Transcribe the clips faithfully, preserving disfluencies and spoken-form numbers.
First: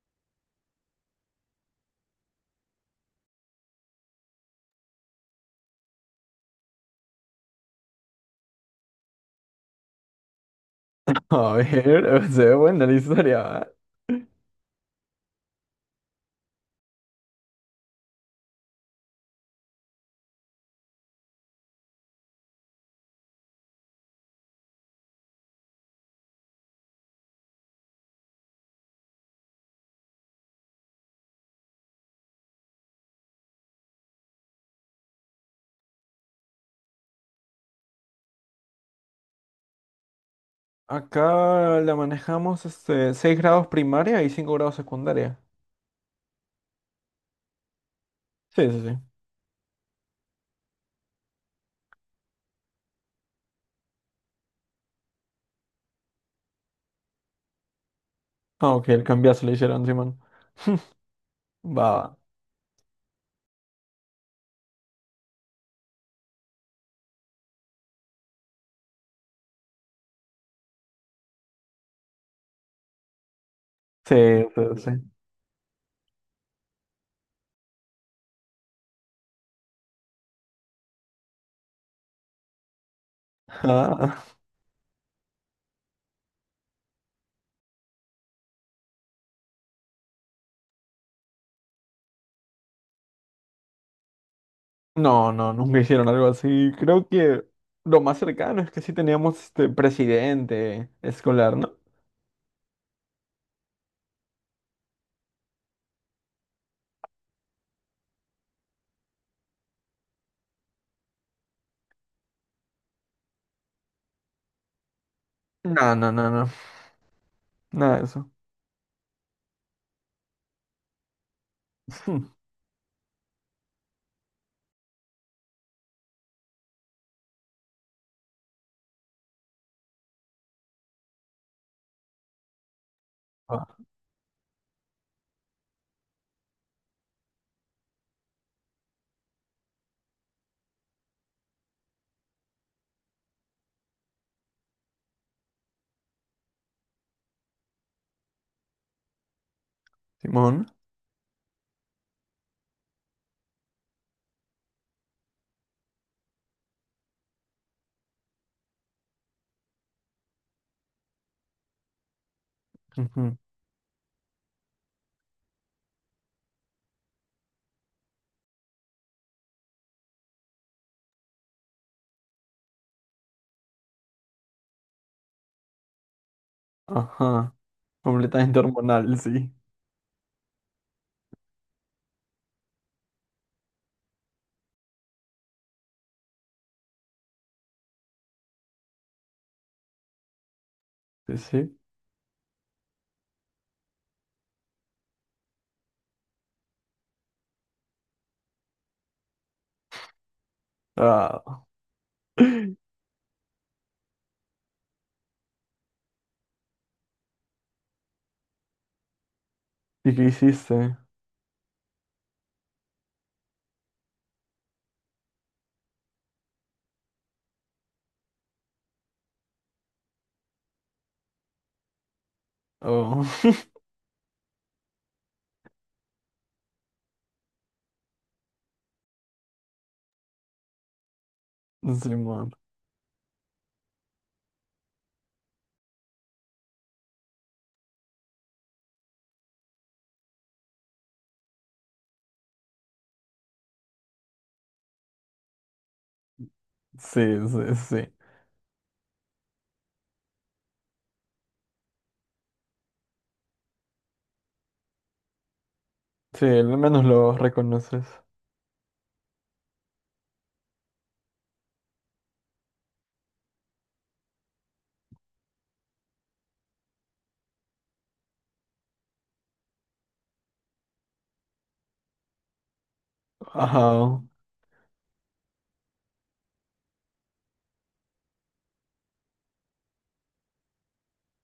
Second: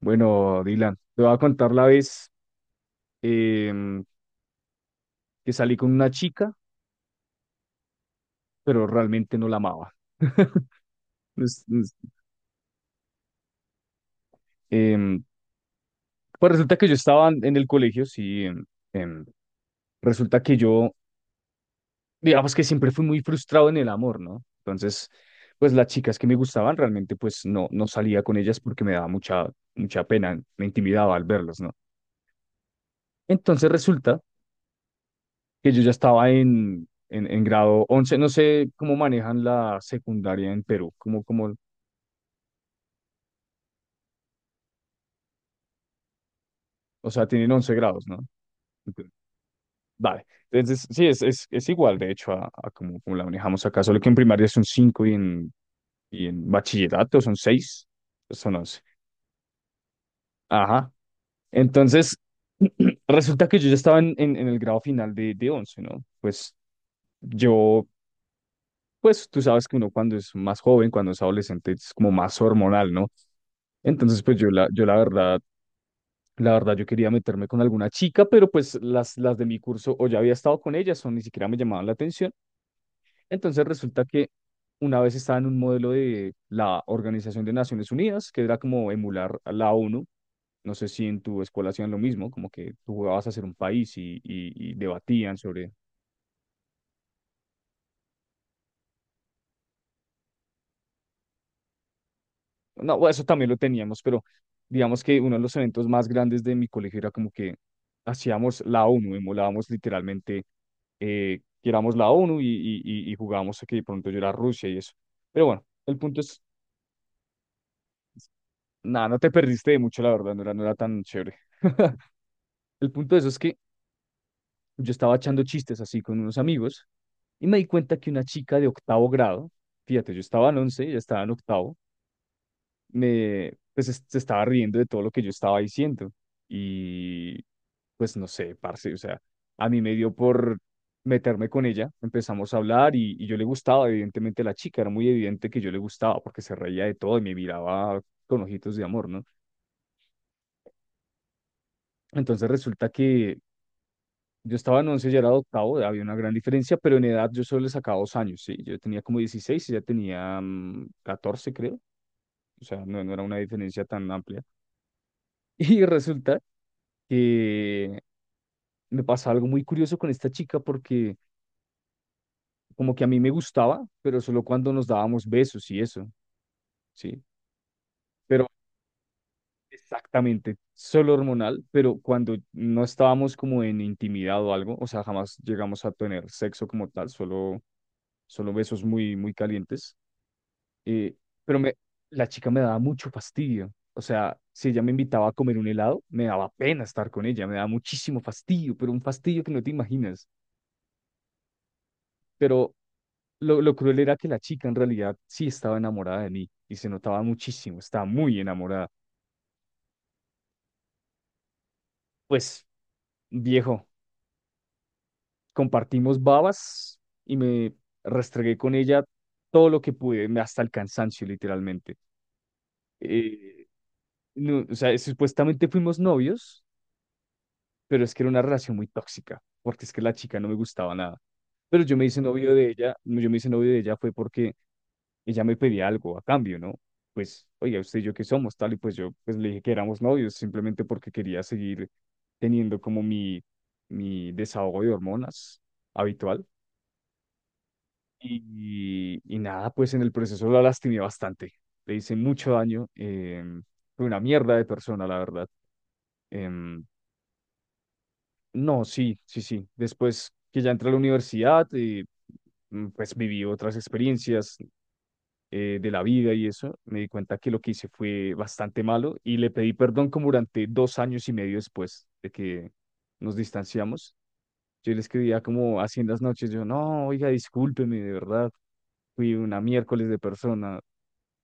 Bueno, Dylan, te voy a contar la vez em, que salí con una chica, pero realmente no la amaba. A Pues, pues, ver, se ve buena la historia. ¿Va? em, pues resulta que yo estaba en en el colegio, sí. em, em, resulta que yo, digamos que siempre fui muy frustrado en el amor, ¿no? Entonces, pues las chicas que me gustaban realmente, pues no, no salía con ellas porque me daba mucha, mucha pena, me intimidaba al verlas, ¿no? Entonces resulta que yo ya estaba en, en, en grado once. No sé cómo manejan la secundaria en Perú, como, como, Acá la manejamos este, seis grados primaria y cinco grados secundaria. o sea, tienen once grados, ¿no? Sí, sí, sí. Entiendo. Vale. Entonces, sí, es, es, es igual, de hecho, a, a como, como la manejamos acá, solo que en primaria son cinco y en, y en bachillerato son seis, son Ah, once. ok, el cambiazo le hicieron, Simón. Ajá. Va, Entonces, va. resulta que yo ya estaba en, en, en el grado final de, de once, ¿no? Pues yo pues tú sabes que uno cuando es más joven, cuando es adolescente, es como más hormonal, ¿no? Sí, Entonces, pues yo sí, la, yo sí. la verdad, la verdad, yo quería meterme con alguna chica, pero pues las, las de mi curso o ya había estado con ellas o ni siquiera me llamaban la atención. Entonces resulta Ah. que una vez estaba en un modelo de la Organización de Naciones Unidas, que era como emular a la O N U. No sé si en tu escuela hacían lo mismo, como que tú jugabas a ser un país y, y, y No, debatían no, sobre... nunca hicieron algo así. Creo que lo más cercano es que sí teníamos este presidente escolar, ¿no? No, bueno, eso también lo teníamos, pero digamos que uno de los eventos más grandes de mi colegio era como que hacíamos la O N U, emulábamos literalmente, eh, que éramos la O N U y, y, y y jugábamos a que de pronto yo era Rusia y eso. Pero bueno, No, el no, punto no, es, no. Nada de eso. nada, no te perdiste de mucho, la verdad, no era, no era tan chévere. Hmm. El punto de eso es que yo estaba echando chistes así con unos amigos y me di cuenta que una chica de octavo grado, fíjate, yo estaba en once, ella estaba en octavo, me, Ah, pues es- se estaba riendo de todo lo que yo estaba diciendo. Y pues no sé, parce, o sea, a mí me dio por meterme con ella, empezamos a hablar y, y yo le gustaba, evidentemente la chica, era muy evidente que yo le gustaba porque se reía de todo y me miraba con ojitos de amor, ¿no? Simón. Entonces resulta que yo estaba en once, ya era de octavo, había una gran diferencia, pero en edad yo solo le sacaba dos años, ¿sí? Yo tenía como dieciséis y ella tenía mm, catorce, creo, o sea, no, no era Ujú. una diferencia tan amplia. Y resulta que me pasaba algo muy curioso con esta chica porque como que a mí me gustaba, pero solo cuando nos dábamos besos y eso, ¿sí? Ajá. Pero Completamente hormonal, sí. exactamente, solo hormonal, pero cuando no estábamos como en intimidad o algo, o sea, jamás llegamos a tener sexo como tal, solo, solo besos muy, muy calientes. eh, Sí, pero me, sí. la chica me daba mucho fastidio. O sea, si ella me invitaba a comer un helado, me daba pena estar con ella, me daba muchísimo fastidio, pero un fastidio que no te imaginas. Ah. Pero lo, lo cruel era que la chica en realidad sí estaba enamorada de mí y se notaba muchísimo, estaba muy enamorada. ¿Y qué hiciste? Pues, viejo, compartimos babas y me restregué con ella todo lo que pude, me- hasta el cansancio, literalmente. Oh, Eh, no, o sea, supuestamente fuimos novios, pero es que era una relación muy tóxica, porque es que la chica no me gustaba nada. Pero yo me hice Simón. novio de ella, yo me hice novio de ella fue porque ella me pedía algo a cambio, ¿no? Pues, oiga, usted y yo qué somos, tal, y pues yo pues le dije que éramos novios, simplemente porque quería seguir teniendo como mi, mi desahogo de hormonas habitual. Sí, sí, sí. Y, y nada, pues en el proceso la lastimé bastante, le hice mucho daño, em, fue una mierda de persona, la verdad. Sí, al Em, menos lo reconoces. No, sí, sí, sí. Después que ya entré a la universidad, eh, mm, pues viví otras experiencias eh, de la vida y eso. Me di cuenta que lo que hice fue bastante malo y le pedí perdón como durante dos años y medio después de que nos distanciamos. Ajá. Yo le escribía como así en las noches, yo, no, oiga, discúlpeme, de verdad, fui una miércoles de persona,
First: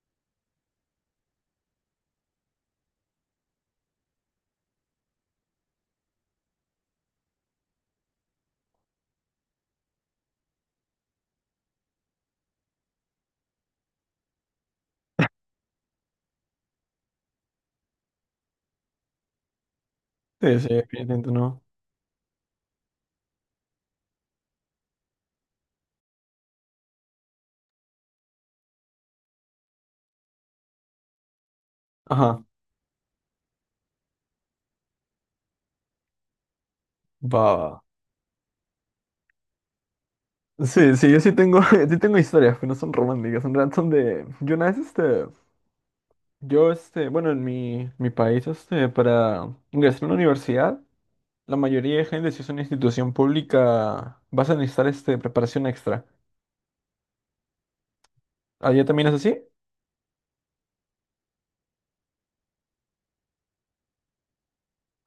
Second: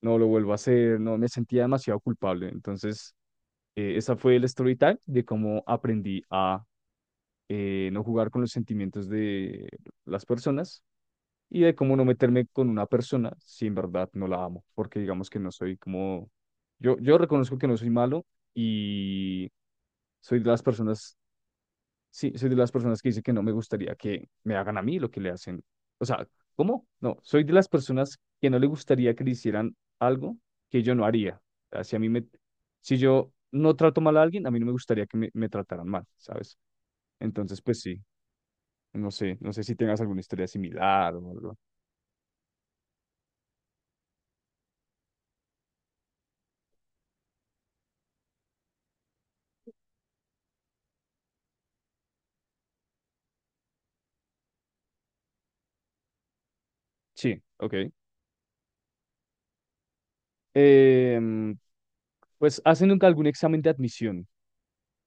no lo vuelvo a hacer, no, me sentía demasiado culpable. Entonces, eh, esa fue el story time de cómo aprendí a, eh, no jugar con los sentimientos de las personas y de cómo no meterme con una persona si en verdad no la amo, porque digamos que no soy como, yo, yo reconozco que no soy malo y soy de Sí, las sí, personas, definitivamente no. sí, soy de las personas que dice que no me gustaría que me hagan a mí lo que le hacen. O sea, ¿cómo? No, soy de las personas que no le gustaría que le hicieran algo que yo no haría. O sea, si a mí me, Ajá. si yo no trato mal a alguien, a mí no me gustaría que me, me trataran mal, ¿sabes? Va, Entonces, va. pues sí. No sé, no sé si tengas alguna historia Sí, sí, similar yo o sí algo. tengo, sí tengo historias que no son románticas, en realidad son de. Yo una vez este. Yo este, bueno, en mi, mi país, este, para ingresar a una universidad, la mayoría de gente, si es una institución pública, vas a necesitar este preparación extra. Sí, ok. ¿Allá también es así? Em, pues hacen nunca algún examen de admisión.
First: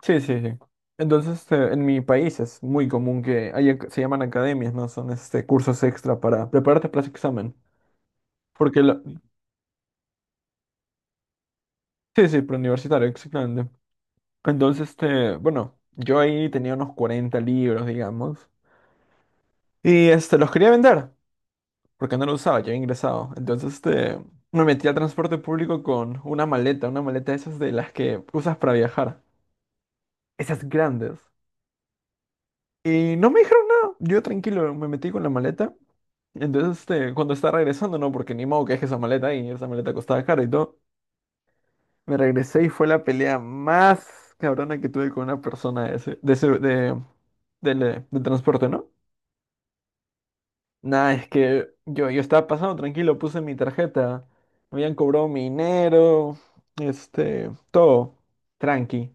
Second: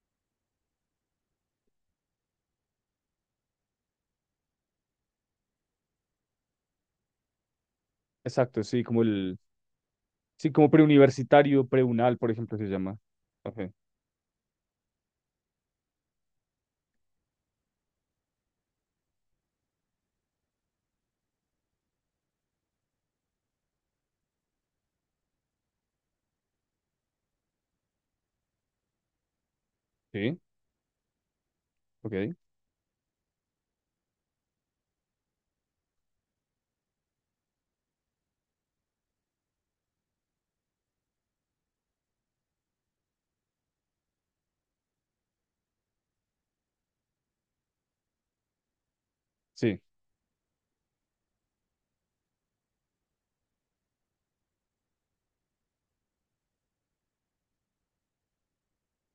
Sí, sí, sí. Entonces, este, en mi país es muy común que haya, se llaman academias, ¿no? Son este, cursos extra para prepararte para ese examen. Exacto, Porque, sí, la- como el, sí, como preuniversitario, preunal, sí, por sí, ejemplo, se llama. preuniversitario, Ok, exactamente. Entonces, este, bueno, yo ahí tenía unos cuarenta libros, digamos. Y este, los quería vender, porque no los usaba, ya había ingresado. Entonces, este, me metí al transporte público con una maleta, una maleta de esas de las que usas para viajar. sí, Esas grandes. ok, Y no me dijeron nada. Yo tranquilo me metí con la maleta. Entonces, este, cuando estaba regresando, no, porque ni modo que deje esa maleta ahí, esa maleta costaba caro y todo. Me regresé y fue la pelea más cabrona que tuve con una persona de ese, de ese, de, del, eh, del transporte, ¿no? sí, Nada, es que yo, yo estaba pasando tranquilo, puse mi tarjeta, me habían cobrado mi dinero, este, todo, tranqui.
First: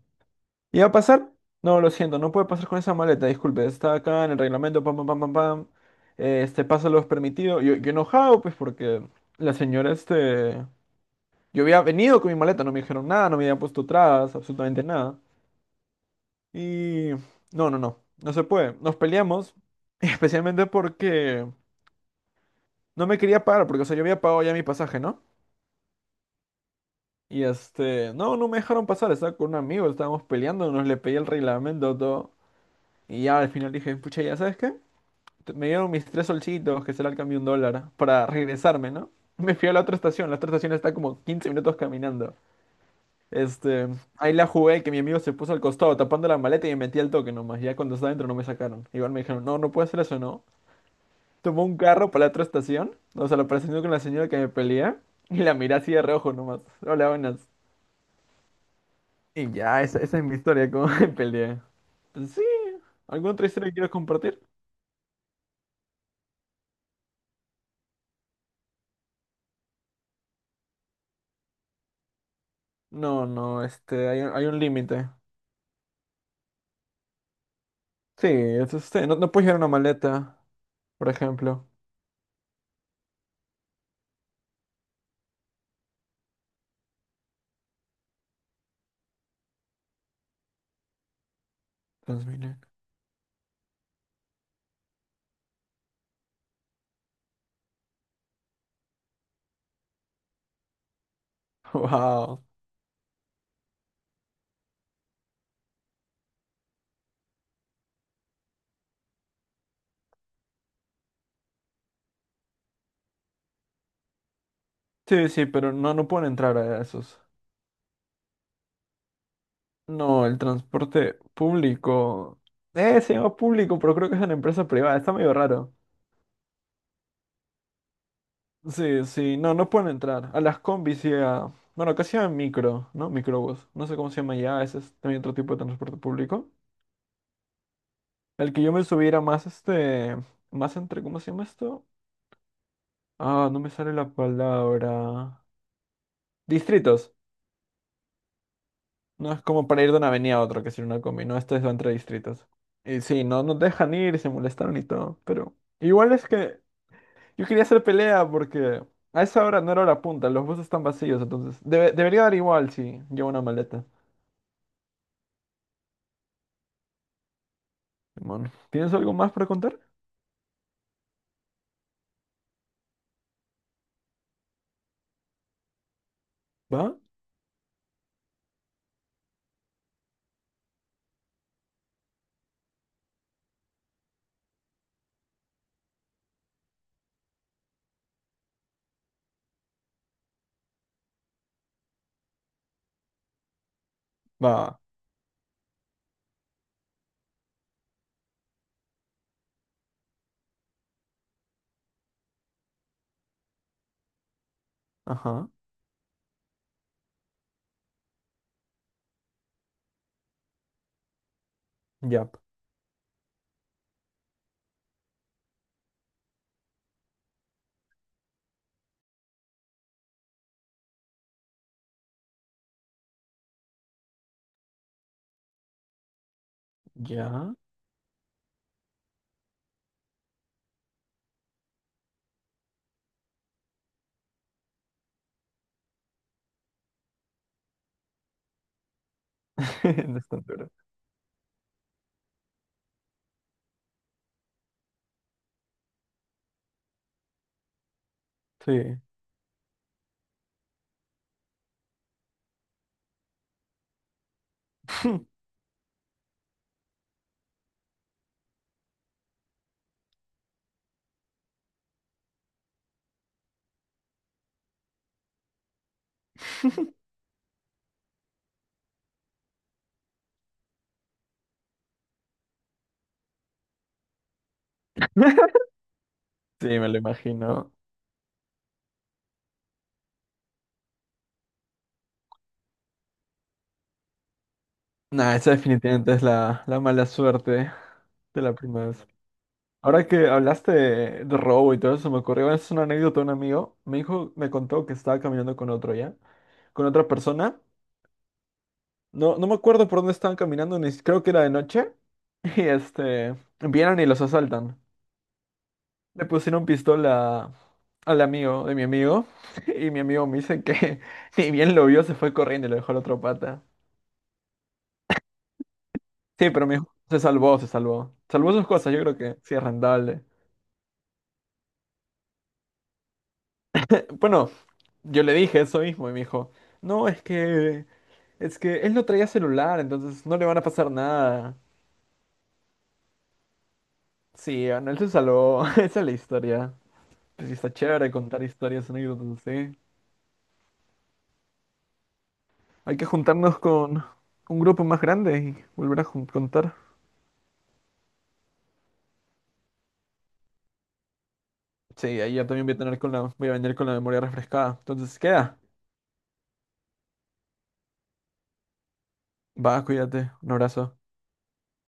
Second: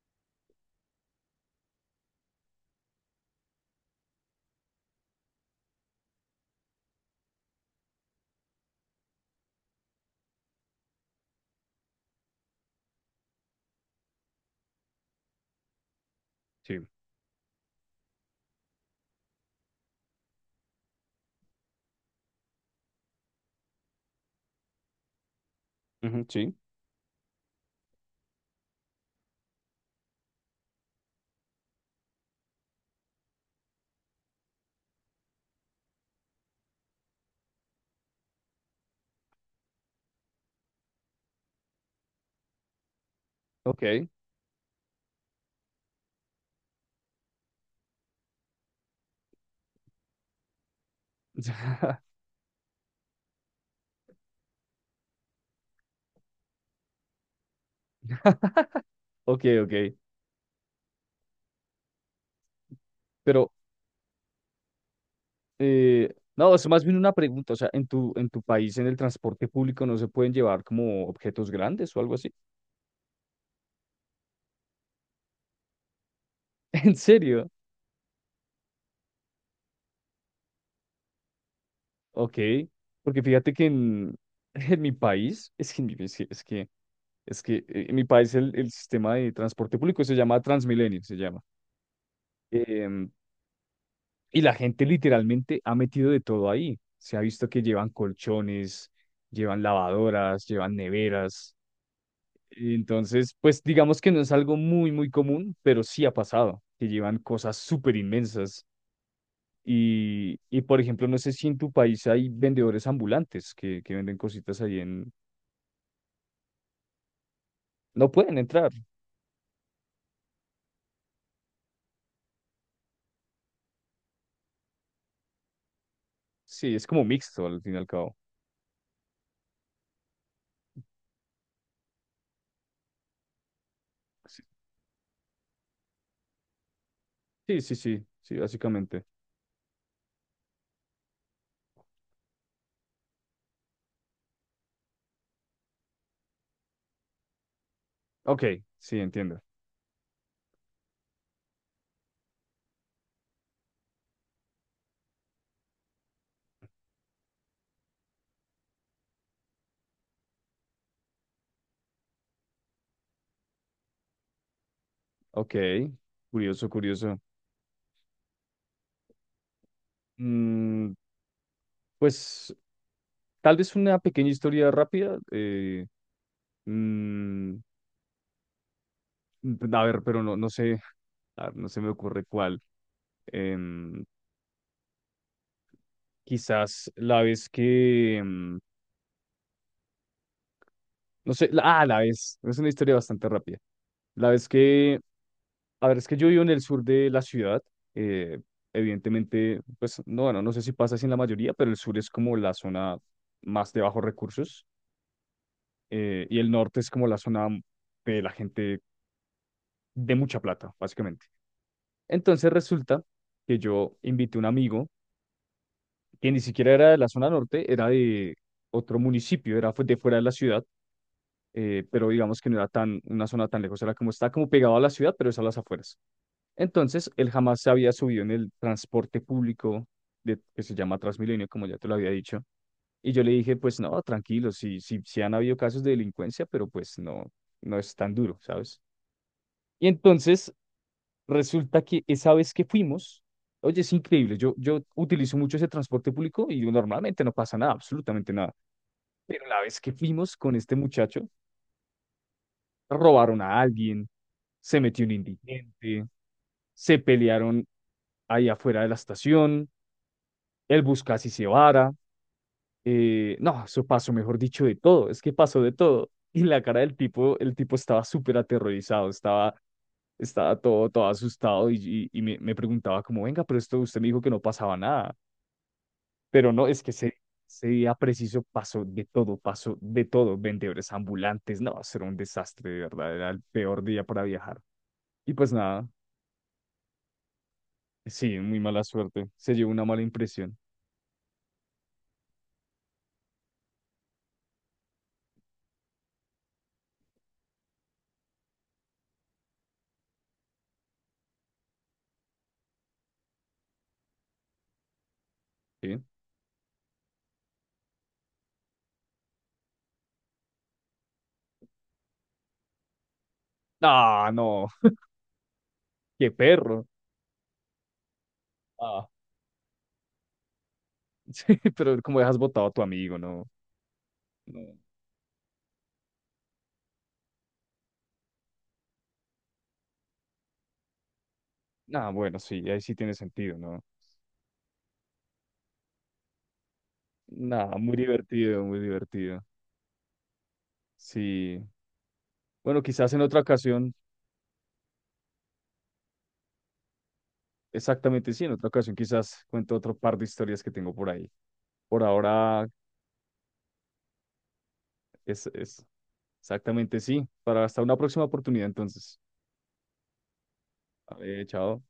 ¿Iba a pasar? No, lo siento, no puede pasar con esa maleta, disculpe, está acá en el reglamento, pam, pam, pam, pam, pam. Eh, Este paso lo es permitido. Yo, yo enojado, pues, porque la señora, este... Yo había venido con mi maleta, no me dijeron nada, no me habían puesto trabas, absolutamente nada. sí, Y... No, no, no, no se puede. Nos peleamos, especialmente porque no me quería pagar, porque, o sea, yo había pagado ya mi pasaje, ¿no? ujú, sí, Y este... No, no me dejaron pasar, estaba con un amigo, estábamos peleando, nos le pedí el reglamento, todo. Y ya al final dije, pucha, ¿ya sabes qué? Me dieron mis tres solcitos, que será el cambio de un dólar, para regresarme, ¿no? Me fui a la otra estación, la otra estación está como quince minutos caminando. Este, ok, ahí la jugué, que mi amigo se puso al costado tapando la maleta y me metí al toque nomás. Ya cuando estaba dentro no me sacaron. Igual me dijeron, no, no puede hacer eso, ¿no? Tomó un carro para la otra estación, o sea, lo presionó con la señora que me pelea y la miré así de reojo nomás. Hola, buenas. ok, Y ya, ok. esa, esa es mi historia, cómo me peleé. Pues sí, ¿alguna otra Pero, historia que quieras compartir? eh, no, es más bien una pregunta, o sea, ¿en tu, en tu país, en el transporte público, no se pueden llevar como objetos grandes o algo así? No, no, este, hay, un- hay un límite. ¿En serio? Sí, es este, no, no puedes llevar una maleta, por ejemplo. Ok, porque fíjate que en, en mi país, es que, en mi- es que, es que, es que, eh, en mi país el, el sistema de transporte público se llama Transmilenio, se llama. Transmilenio. Em, y la gente literalmente ha metido de todo ahí. Se ha visto que llevan colchones, llevan lavadoras, llevan neveras. Wow. Entonces, pues digamos que no es algo muy, muy común, pero sí ha pasado, que llevan cosas súper inmensas. Y, y, por ejemplo, no sé si en tu país hay vendedores ambulantes que, que venden cositas ahí. Sí, sí, pero no, no pueden entrar a esos. No pueden entrar. No, el transporte público. Eh, se llama público, pero creo que es una empresa privada. Está medio raro. Sí, es como mixto al fin y al cabo. Sí, sí, no, no pueden entrar. A las combis y a... Bueno, casi a micro, ¿no? Microbús. No sé cómo se llama Sí, ya, ese es también otro tipo de transporte público. sí, sí, sí, sí, El que yo me básicamente. subiera más este... Más entre... ¿Cómo se llama esto? Ah, no me sale la palabra. Distritos. Ok, sí, No entiendo. es como para ir de una avenida a otra, que es ir una combi, no, este es entre distritos. Y sí, no nos dejan ir, se molestaron y todo, pero igual es que yo quería hacer pelea porque a esa hora no era hora punta, los buses están vacíos, entonces debe- debería dar igual si llevo una maleta. Ok, curioso, curioso. Simón, ¿tienes algo más para contar? Mm, pues tal vez una pequeña historia rápida. eh, ¿Va? mm, a ver, pero no, no sé, a ver, no se me ocurre cuál. em, Quizás la vez que, em, no sé, la- ah, la vez, es una historia bastante rápida. La vez Va. que... A ver, es que yo vivo en el sur de la ciudad. eh, Evidentemente, pues no, bueno, no sé si pasa así en la mayoría, pero el sur es como la zona más de bajos recursos, Ajá. eh, y el norte es como la zona de la gente de mucha plata, básicamente. Ya. Entonces resulta que yo invité a un amigo que ni siquiera era de la zona norte, era de otro municipio, era fu- de fuera de la ciudad, eh, pero digamos que no era tan una zona tan lejos, era como está como pegado a la ciudad, pero es a las afueras. Entonces, él Ya. jamás se había subido en el transporte público de, que se llama Transmilenio, como ya te lo había dicho. Y yo le dije, pues no, tranquilo, sí, sí, sí han habido casos de delincuencia, pero pues no, no es tan duro, ¿sabes? Y No es entonces tanto. resulta que esa vez que fuimos, oye, es increíble, yo, yo utilizo mucho ese transporte público y normalmente no pasa nada, absolutamente nada. Sí. Pero la vez que fuimos con este muchacho, robaron a alguien, se metió un indigente, se pelearon ahí afuera de la estación, el Buscasi se vara, eh, no, eso pasó, mejor dicho, de todo, es que pasó de todo. Y la cara del tipo, el tipo estaba súper aterrorizado, estaba, estaba todo, todo asustado y, y, y me, me preguntaba como, venga, pero esto usted me dijo que no pasaba nada. Pero no, Sí, es me que lo ese, ese imagino. día preciso pasó de todo, pasó de todo, vendedores ambulantes, no, eso era un desastre, de verdad, era el peor día para viajar. Y Nah, esa pues nada, definitivamente es la, la mala suerte sí, de la muy mala primavera. suerte. Se llevó una mala Ahora que impresión. hablaste de, de robo y todo eso, me ocurrió, es una anécdota de un amigo. Me dijo, me contó que estaba caminando con otro ya, con otra persona. No, no me acuerdo por dónde estaban caminando, ni si- creo que era de noche. Y este, vienen y los asaltan. ¿Sí? Le pusieron pistola al amigo de mi amigo. Y mi amigo me dice que ni bien lo vio, se fue corriendo y lo dejó a la otra pata. Ah, no, qué Sí, pero mi perro. hijo se salvó, se salvó. Salvó sus cosas, yo Ah. creo que sí es rentable. Sí, pero como dejas botado a tu amigo, ¿no? Bueno, No. yo le dije eso mismo y me dijo, no, es que es que él no traía celular, entonces no le van a pasar nada. Nah, bueno, sí, ahí sí tiene sentido, ¿no? Sí, bueno, él se salvó. Esa es la historia. Pues sí, está Nada, muy chévere contar divertido, muy historias, anécdotas, divertido. sí. Sí. Bueno, Hay que quizás en otra juntarnos ocasión, con un grupo más grande y volver a jun- contar. exactamente sí, en otra ocasión quizás cuento otro par de historias que tengo por ahí. Por Sí, ahí ya también ahora voy a tener con la, voy a venir con la memoria refrescada. Entonces, es, queda. es exactamente sí. Para hasta una próxima oportunidad, entonces. Va, cuídate. Un abrazo. Vale, chao.